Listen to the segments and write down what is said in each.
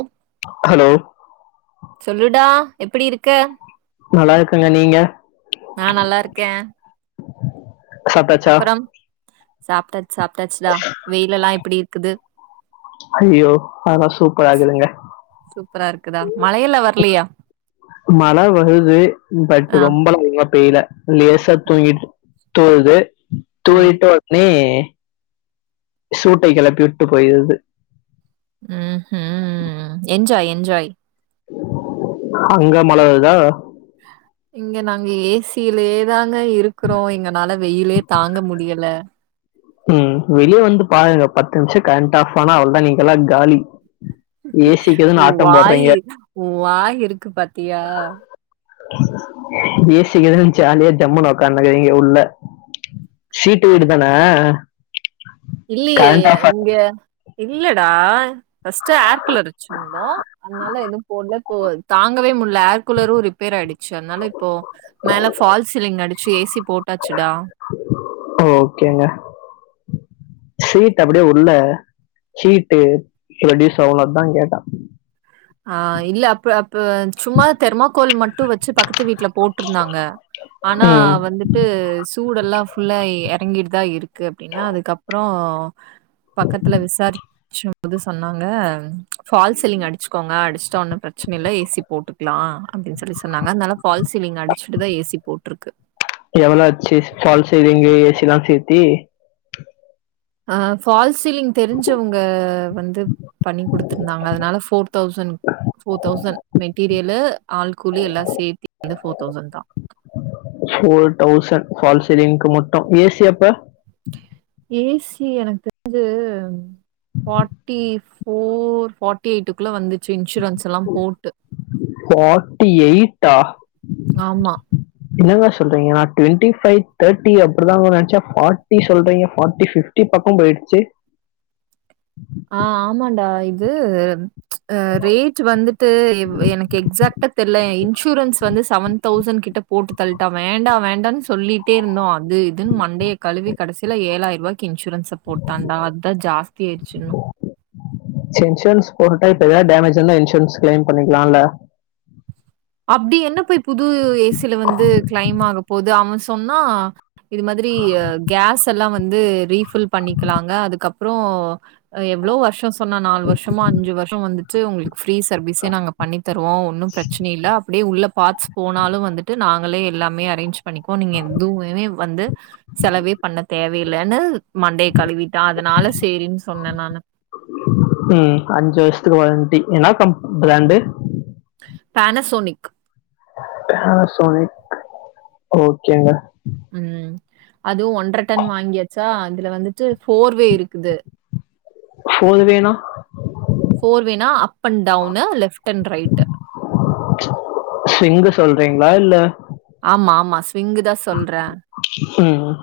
உ [inaudible] ஹலோ சொல்லுடா எப்பிடி இருக்க நல்லா இருக்கங்க நீங்க நா நல்லா இருக்கே சாப்டாச்சா சாப்டாச்சு சாப்டாச்சுடா வெயில் எல்லா எப்பிடி இருக்குது அய்யோ அதலா சூப்பரா இருக்குதுங்க சூப்பரா இருக்குதா மழையெல்லா வர்லயா மழ வருது பட் ஆ ரொம்ப எலா ஒழுங்கா பெய்ல லேசா தூங்கிட் தூருது ம் தூரிட்டு ஒட்னே சூட்ட கெளப்பி விட்டு போயிருது ம் ம் என்ஜாய் என்ஜாய் அங்க மழ வருதா இங்க நாங்க ஏ சி யிலயே தாங்க இருக்குறோ எங்கனால வெயிலே தாங்க முடியல ம் வெளிய வந்து பாருங்க பத்து நிமிஷோ கரண்ட் ஆஃப் ஆனா அவ்ளோதா நீங்கெல்லா காலி ஏசிக்கு எதுன்னு ஓன் ஆட்டம் வாயி போடுறீங்க ஓன் வாயி இருக்கு பாத்தியா ஏ சி இருக்குதுனு நல்லா ஜாலியா ஜம்முனு ஒக்காந்துக்கிறீங்க உள்ள ஷீட்டு வீடு தான இல்லையே இங்க இல்லடா ஃபர்ஸ்ட்டு ஏர் குலர் வச்சு ந்தோ அதனால எது போட்ல இப்போ தாங்கவே முடில்ல ஏர் கூலரு ரிப்பேர் ஆயிடுச்சு அதனால இப்போ மேல ஃபால் சீலிங் அடிச்சி ஏ சி போட்டாச்சுடா ஓகேங்க ஷீட் அப்டியே உள்ள ஷீட்டு ரெடியூஸ் அவ்ளோதா கேட்டான் ஆ இல்ல அப்பு அப்பு சும்மா தெர்மாக்கோல் மட்டு வச்சு பக்கத்து வீட்டுல போட்டுருந்தாங்க ஆனா ம் வந்துட்டு சூடெல்லா ஃபுல்லாகி எறங்கிட்டுதா இருக்கு அப்டினா அதுக்கப்புறோ பக்கத்துல விசாரிச்ச போது சொன்னாங்க பால் சிலிங் அடிச்ச கோங்க அடிச்சுட்டா ஒன்னு பிரச்சனை இல்ல ஏ சி போட்டுக் லா அப்டினு சொல்லி சொன்னாங்க அதனால பால்சீலிங் அடிச்சுட்டுதா ஏசி போட்டுருக்கு எவ்ளோ ஆச்சு பால்சீலிங் ஏ சி எல்லா சேர்த்தி அ பால்சீலிங் தெரிஞ்சவுங்க வந்து பண்ணி குடுத்துருந்தாங்க அதனால four thousand four thousand material all கூலி எல்லா சேர்த்தி வந்து ஃபோர் தௌசண்ட் தா ஃபோர் டௌசண்ட் பால்சீலிங்கு மட்டு ஏ சி அப்ப ஏ சி எனக்கு தெரிஞ்சு ஃபார்ட்டி ஃபோர் ஃபார்ட்டி எயிட்டுக்குள்ள வந்துச்சு இன்சூரன்ஸ் எல்லா போட்டு ஃபார்ட்டி எயிட்டா ஆமா [inaudible] என்னங்க சொல்றீங்க நா டுவெண்ட்டி ஃபைவ் தேர்டி அப்டிதா வரு நெனைச்சே ஃபார்டி சொல்றீங்க ஃபார்ட்டி ஃபிப் டி பக்கோ போய்ருச்சு ஆ ஆமான்டா இது ரேட்டு வந்துட்டு இவ் எனக்கு எக்ஸ்சாக்டா தெர்ல இன்சூரன்ஸ் வந்து சவன் தௌசண் கிட்ட போட்டு தள்ட்டான் வேண்டா வேண்டானு சொல்லி ட்டேருந்தோ அது இதுன்னு மண்டைய கழுவி கடைசில ஏழ்ழாயிர ருவாய்க்கி இன்சூரன்ஸ் இந்தா போட்டாண்டா அதுதா ஜாஸ்தி ஆயிடுச்சுன்னு சேர் இன்சூரன்ஸ் ஒரு டைம் இப்ப எதாது டேமேஜ் இருந்தா இன்சூரன்ஸ் கிளைம் பண்ணிக்கலால்ல அப்டி என்ன போய் புது ஏ சி ல வந்து கிளைம் ஆக போது அவன் சொன்னா இது மாதிரி கேஸ் எல்லா வந்து ரீபில் பண்ணிக்கலாங்க அதுக்கப்புறோ ஆ எவ்ளோ வருஷோ சொன்னா நாலு வருஷமோ அஞ்சு வருஷோ வந்துட்டு ஸ்டு ஒங்களுக்கு ஃப்ரீ சர்வீஸே நாங்க பண்ணி தருவோ ஒன்னு பிரச் அப்டியே உள்ள பார்ட்ஸ் போனாலு வந்துட்டு நாங்களே எல்லாமே அரேஞ்ச் பண்ணிக்குகோ நீங்க எதுவுமே வந்து செலவே பண்ணத் தேவையில்லனு மண்டைய கழுவிட்டான் அதனால சேரின்னு சொன்னே நானு ம் அஞ்சு வர்ஷத்துக்கு வாரண்டி என்ன கம் பிராண்டு பேனசோனிக் பேனசோனிக் ஓகேங்க ம் அதுவு ஒன்ற டன் வாங்கியாச்சா அதுல வந்துட்டு ஃபோர்வே இருக்குது ஃபோர்வேனா ஃபோர் வேனா up and down left and right swing சொல்றீங்ளா இல்ல ஆமா ஆமா ஸ்விங்கு தா சொல்றே ம்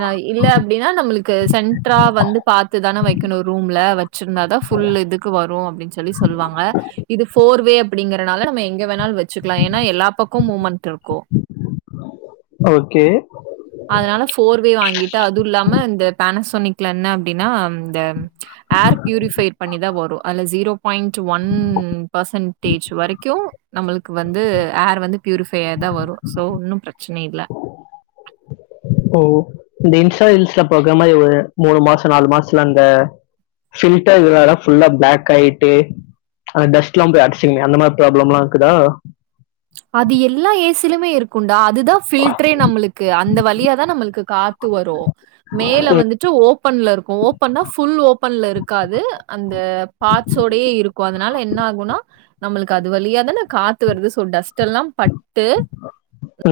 நா இல்ல அப்டின்னா நம்மளுக்கு சென்ட்ரா வந்து பாத்து தானே வெக்கணு ரூம்ல வந் வெச்சிருந்தா ஃபுல் இதுக்கு வரு அப்டின்னு சொல்லி சொல்லுவாங்க இது ஃபோர்வே அப்டிங்கறனால நம்ம எங்க வேணாலு வெச்சக்கலா ஏன்னா எல்லா பக்கமு மூமெண்ட் இருக்கு ஓகே அதனால ஃபோர்வே வாங்கிட்டு அதுவு இல்லாம இந்த பேனசோனிக்ல என்ன அப்டின்னா இந்த ஏர் பியூரிஃபை பண்ணிதா வரு அது ஜீரோ பாயிண்ட் ஒன் பர்சன்டேஜ் வரைக்கு நம்மளுக்கு வந்து ஏர் வந்து பியூரிஃபையா தா வரு சோ ஒன்னு பிரச்சன இல்ல ஓ இந்த இன்ஸ்டா ரீல்ஸ்ல பொக மாரி ஒரு மூணு மாசோ நாலு மாசத்துல அந்த ஃபில்டர் இல்லதனால ஃபுல்லா பிளாக் ஆயிட்டு அந்த டஸ்ட்லா போய் அடச்சிக்குனு அந்த மாரி ப்ராப்லம்லா இருக்குதா அது எல்லா ஏ சி லுமே இருக் குண்டா அதுதா ஃபில்டரே நம்மளுக்கு அந்த வழியாதா நம்மளுக்கு காத்து வரு மேல வந்துட்டு ஓப்பன்ல இருக்கு ஓப்பன்னா ஃபுல் ஓபன்ல இருக்காது அந்த பாட்சோடையே இருக்கு அதனால என்ன ஆகும்னா நம்மளுக்கு அது வழியாதானே காத்து வருது சோ டஸ்ட் எல்லா பட்டு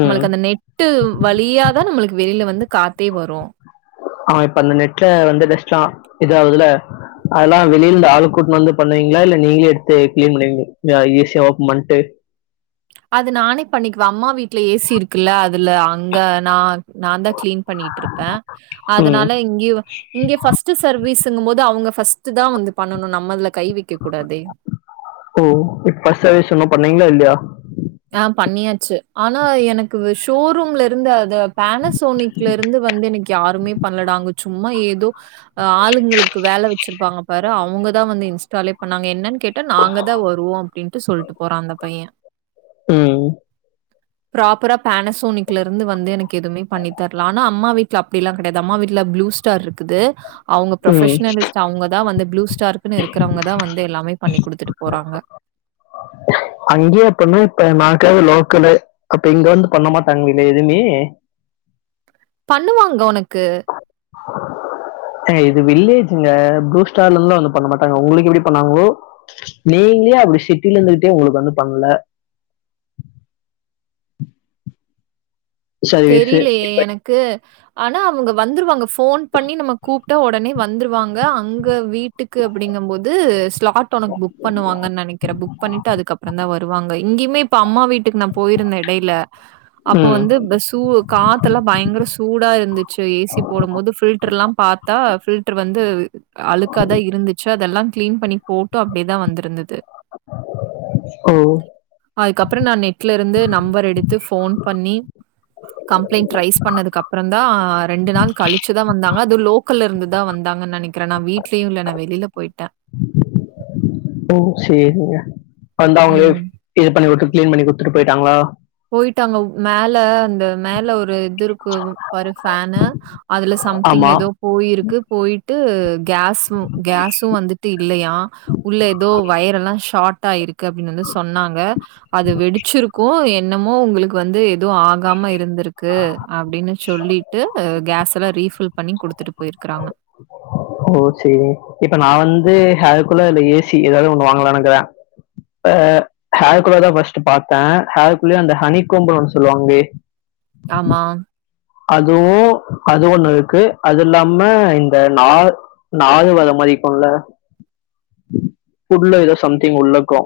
ம் நம்மளுக்கு அந்த நெ நெட்டு வழியாதா நம்மளுக்கு வெளியில வந்து காத்தே வரு ஆ இப்ப அந்த நெட்ல வந்து டஸ்ட்லா இதாகுதுல்ல அதெல்லா வெளியில ஆள் கூட்டினு வந்து பண்ணுவீங்ளா இல்ல நீங்களே எடுத்து கிளீன் பண்ணு ஈஸியா ஓப்பன் பண்ணிட்டு அது நானே பண்ணிக்குவே அம்மா வீட்ல ஏ சி இருக்குல்ல அதுல அங்க நான் நான்தா கிளீன் பண்ணிட்டு இருப்பே ம் அதனால இங்கயு இங்க ஃபர்ஸ்ட் சர்வீஸ்சுங்கும் போது அவுங்க ஃபர்ஸ்ட் தா வந்து பண்ணணு நம்ம அதுல கை வெக்கக்க கூடாதே ஓ இப்போ ஃபர்ஸ்ட் சர்வீஸ் இன்னு பண்ணீங்களா இல்லையா ஆ பண்ணியாச்சி ஆனா எனக்கு ஷோரூம்ல இருந்து அத பேனசோனிக்ல இருந்து வந்து எனக்கு யாருமே பண்லடா அங்க சும்மா ஏதோ ஆ ஆளுங்களுக்கு வேல வெச்சிருப்பாங்க பாரு அவுங்கதா வந்து இன்ஸ்டாலே பண்ணாங்க என்னன்னு கேட்டா நாங்கதா வருவோ அப்டின்னுட்டு சொல்ட்டு போறா அந்த பைய ம் பிராப்பரா பேனசோனிக்ல இருந்து வந்து எனக்கு எதுவுமே பண்ணி தர்ல ஆனா அம்மா வீட்ல அப்டிலா கெடையாது அம்மா வீட்ல ப்புளுஸ் ஸ்டார் இருக்குது அவுங்க ம் ப்ரொபஷனலிஸ்ட் அவுங்கதா வந்து ப்ளூ ஸ்டார்குனு இருக்கறவங்கதா வந்து எல்லாமே பண்ணி் குடுத்துட்டு போறாங்க அங்யே அப்பினா இப்ப நா இருக்கறது லோக்கலு அப்ப இங்க வந்து பண்ண மாட்டாங்களே எதுவுமே பண்ணுவாங்க உனக்கு [inaudible] ஏங்க இது வில்லேஜிங்க ப்ளூ ஸ்டார்ல இருந்துல்லா வந்து பண்ண மாட்டாங்க உங்களுக்கு எப்டி பண்ணாங்களோ நீங்களே அப்டி சிட்டில இருந்துகிட்டே உங்குளுக்கு வந்து பண்ல சர்வீஸ் தெரியலயே எனக்கு ஆனா அவுங்க வந்துருவாங்க ஃபோன் பண்ணி நம்ம கூப் ட்டா ஒடனே வந்துருவாங்க அங்க வீட்டுக்கு அப்டிங்கு போது ஸ்லாட் டொனக் புக் பண்ணுவாங்கனு நெனக்கிறே புக் பண்ணிட்டு அதுக்கப்பறந்தா வருவாங்க இங்கியுமே இப்ப அம்மா வீட் க்கு நா போய்ருந்தே எடையில அப்போ ம் வந்து பெஸ் சூ காத்தெல்லா பயங்கர சூடா இருந்துச்சு ஏ சி போடும் போது ஃபில்டர்ல்லா பாத் தா ஃபில்டர் வந்து அழுக்காதா இருந்துச்சு அதெல்லா க்ளீன் பண்ணி போட்டு அப்டிதா வந்திருந்தது ஓ அதுக்கப்பறோ நா நெட்ல இருந்து நம்பர் எடுத்து ஃபோன் பண்ணி கம்ப்ளைண்ட் ரைஸ் பண்ணதுக்கு அப்றோம்தா ரெண்டு நாள் கழிச்சுதா வந்தாங்க அதும் லோக் கல்ல இருந்து தா வந்தாங்கன்னு நெனக்கிறே நா வீ்ட்லயுமில்ல நா வெளில போய்ட்டே ஓ சேரிங்க வந்தா அவுங்களே ம். இது பண்ணிவுட்டு க்ளீன் பண்ணிகுடுத்துட்டு போய்ட்டாங்களா போய்ட்டாங்க உப் மேல அந்த மேல ஒரு இதுருக் க்கு ஒரு ஃபேனு அதுல சம்திங் ஆமா ஏதோ போயிருக்கு போய் ட்டு கேஸ்சு கேஸ்சும் வந்துட்டு இல்லயா உள்ள ஏதோ வயரெல்லா ஷார்ட் ஆயிருக்கு அப்டின்னு வந்து சொன்னாங்க அது வெடிச்சிர்க்கு இன்னமோ உங்களுக்கு வந்து எதுவு ஆகாம இருந்திருக்கு அப்டின்னு சொல்லிட்டு கேஸ்ல்லா ரீஃபில் பண்ணி குடுத்துட்டு போயிருக்கறாங்க ஓ சேரி இப்ப நா வந்து ஹேர் கூலர் இல்ல ஏ சி ஏதாவ்து ஒண்ணு வாங்கலானுகுறே எ ஹேர்கூலர் தா ஃபஸ்ட்டு பாத்தே ஹேர்கூல்லயு அந்த ஹனிக்கோம்பு ஒன்னு சொல்லுவாங்களே ஆமா அதுவு அது ஒண்ணு இருக்கு அது இல்லாம இந்த நார் நாரு வர மாரிக்கும்ல உள்ள ஏதோ சம்திங் உள்ளக்கு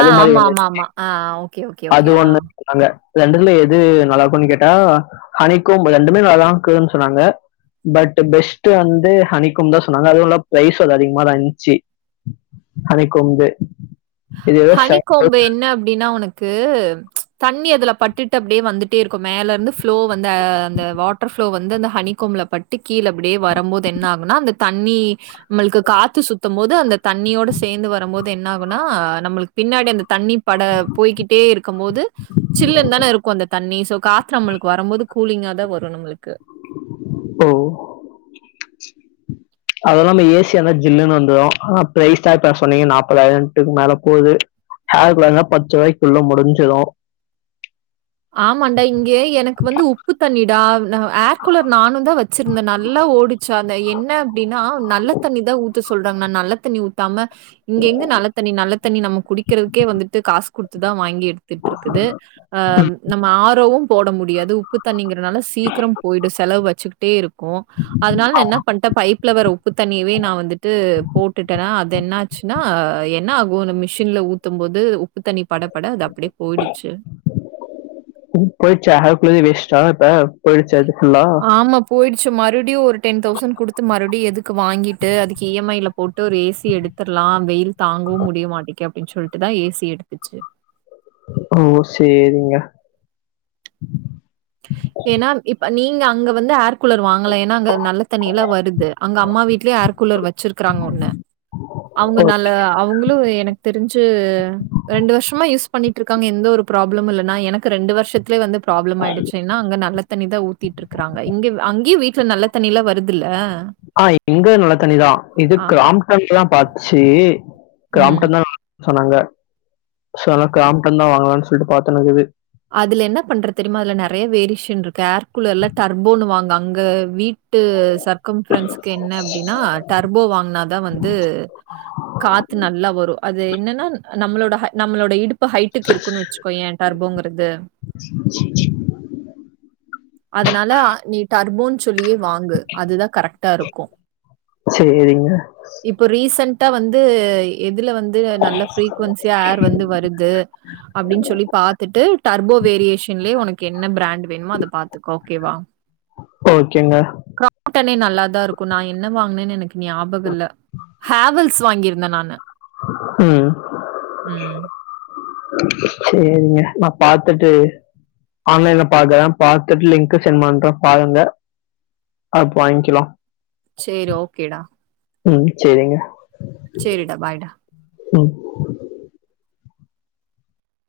அ ஆமா ஆமா ஆமா அ அ ஓகே ஓகே ஓகே அ அங்க ரெண்டுல எது நல்லாக்குன்னு கேட்டா ஹனிகோம்பபு ரெண்டுமே நல்லா ர்க்குன்னு சொன்னாங்க பட் பெஸ்ட் வந்து ஹனி கோம்தா சொன்னாங்க அதுவும் இல்லாம பிரைஸ் அது அதிகமாதா இந்ச்சு இருந்துச்சு ஹனி கொம்பு ஹனிக்கோம்பு என்ன அப்டின்னா ஒனக் கு தண்ணி அதுல பட்டுட்டு அப்டியே வந்துட்டே இருக்கு மேல இருந்து ஃபுளோ வந்து அந்த வா வாட்டர் ஃபுளோ வந்து அந்த ஹனி கோம்ல பட்டு கீழ அப்டியே வரம்போது என்ன ஆகும்னா அந்த தண்ணீ நம்மள்க்கு காத்து சுத்தும் போது அந்த தண்ணியோட சேந்து வரம்போது என்ன ஆகும்னா னா நம்மளுக்கு பின்னாடி அந்த தண்ணீ பட போய்கிட்டே இருக்கும் போது சில்லுன்னு தா இருக்கு அந்த தண்ணி சோ காத்து நம்மளுக்கு வரம்போது கூலிங்காதா வரும் நம்முளுக்கு ஓ அதெல்லா ஏசியாந்தா ஜில்லுன்னு வந்துரு ஆனா ப்ரைஸா இப்ப சொன்னீங்க நாப்பதாயிரக்கு மேலே போகுது ஹேய் கூலா னா பத்து ரூவாய்க்குள்ள முடிஞ்சிடு ஆமாண்டா இங்கே எனக்கு வந்து உப்பு தண்ணீடா ஏர் கூலர் நானு வச்சிருந்தே நல்லா ஓடிச்சு அந்த என்ன அப்டின்னா நல்ல தண்ணி தா ஊத் த சொல்றாங்கன்னா நல்லத்தண்ணி ஊத்தாம இங்க எங்கந்து நல்ல தண்ணி நல்ல தண்ணி நம்ம குடிக்கிறதுக்கே வந்துட்டு காசு குடுத்துதா வாங்கி எடுத் திட் இருக்குது நம்ம ஆ ரோவு போட முடியாது த உப்பு தண்ணிங்கிறனால சீக்கிரோ போய்டு செலவு வச்சுக்கிட்டே இருக்கு அத்னால என்னா பண் பைப்ல வர உப்பு தண்ணியவே நா வந்துட்டு போட்டுட்டேன்னா அது என்னாச்சுன்னா என்னாகு மிஷின்ல ஊத்தும் போது உப்பு தண்ணி பட பட அது அப்டியே போயிடுச்சு ம் போய்டுச்சா அதுக்குள்ளயே வேஸ்ட்டா இப்ப போய்டுச்சா அது ஃபுல்லா ஆமா போய்டுச்சு மறுப்டியு ஒரு டென் தௌசண்ட் குடுத்து மறுப்டியு எதுக்கு வாங்கிட்டு அதுக்கு இ எம் ஐல போட்டு ஒரு ஏசி எடுத் தர்லா வெயில் தாங்கவு முடிய மாட்டிக்கே அப்டின் சொல்ட்டுதா ஏசி எடுத்துச்சு ஓ சேரிங்க எனா இப்ப நீங்க அங்க வந்து ஏர் கூலர் வாங் கல எனா அங்க நல்ல தண்ணி எல்லா வருது அங்க அம்மா வீட்லயே ஏர் கூலர் வெச்சிருக்குறாங்க ஒன்னு அவுங்க ஓ நல்ல அவுங்களு எனக் தெரிஞ்சு ரெண்டு வர்ஷமா யூஸ் பண்ணிட்ருக்காங்க எந்த ஒரு ப்ராப்ளமு இல்லன்னா எனக்கு ரெண்டு வர்ஷத்துலயே வந்து ப்ராப்ளம் ஆய்டு எனா அங்க நல்ல தண்ணிதா ஊத்திட்டு இருக்கறாங்க இங்க அங்கியு வீட்ல நல்ல தண்ணிலா வருதுல்ல ஆ இங்க நல்ல தண்ணிதா இது ஆ, அப் க்ராம்டன்தா பாத்ச்சு ம். க்ராம்டன்தா நல்லாருக் சொன்னாங்க சோ அத்னால க்ராம்டன்தா வாங்கலான் சொல்ட்டு பாத்துன்னுக்குது அதுல என்ன பண்ற தெரியுமா அதுல நறைய வேரியேஷன் இருக்கு ஏர் கூலர்ல டர்போனு வாங்கு அங்க வீட் டு சர்க்கம்ஃரெண்ட்ஸ்க்கு என்ன அப்டின்னா டர்போ வாங்னாதா வந்து காத்து நல்லா வரு அது என்னன்னா நம்மளோட ஹ நம்மளோட இடுப் பு ஹைட்டுக்கு இருக்குன் வெச்சுக்கோயே டார்பேங்கற் து அதனால நீ டர்போன் சொல்லியே வாங்கு அதுதா கரெக்ட்டா இருக்கு சரிங்க. இப்போ ரீசன்டா வந்து எதுல வந்து நல்ல ஃப்ரீக்வென்சியா ஏர் வந்து வருது அப்டின் சொல்லி பாத்துட்டு டர்போ வேரியேஷன்லயே உனக்கு என்ன ப்ராண்ட்டு வேணுமோ அத பாத்துக்கோ ஓகேவா ஓகேங்க. க்ராம்டனே நல்லாதா இருக்கு நா என்ன வாங்னேன் எனக்கு ஞாபக இல்ல ஹாவல்ஸ் வாங்கியிருந்த நானு ம் ம் சேரிங்க நா பாத்துட்டு ஆன்லைன்ல பாக்கறே பாத்துட்டு லிங்க்க செண்ட் பண்றே பாருங்க அப்ப வாய்ங்கிலா சேரி ஓகேடா ம் சேரிங்க சேரிடா பாய்டா ம்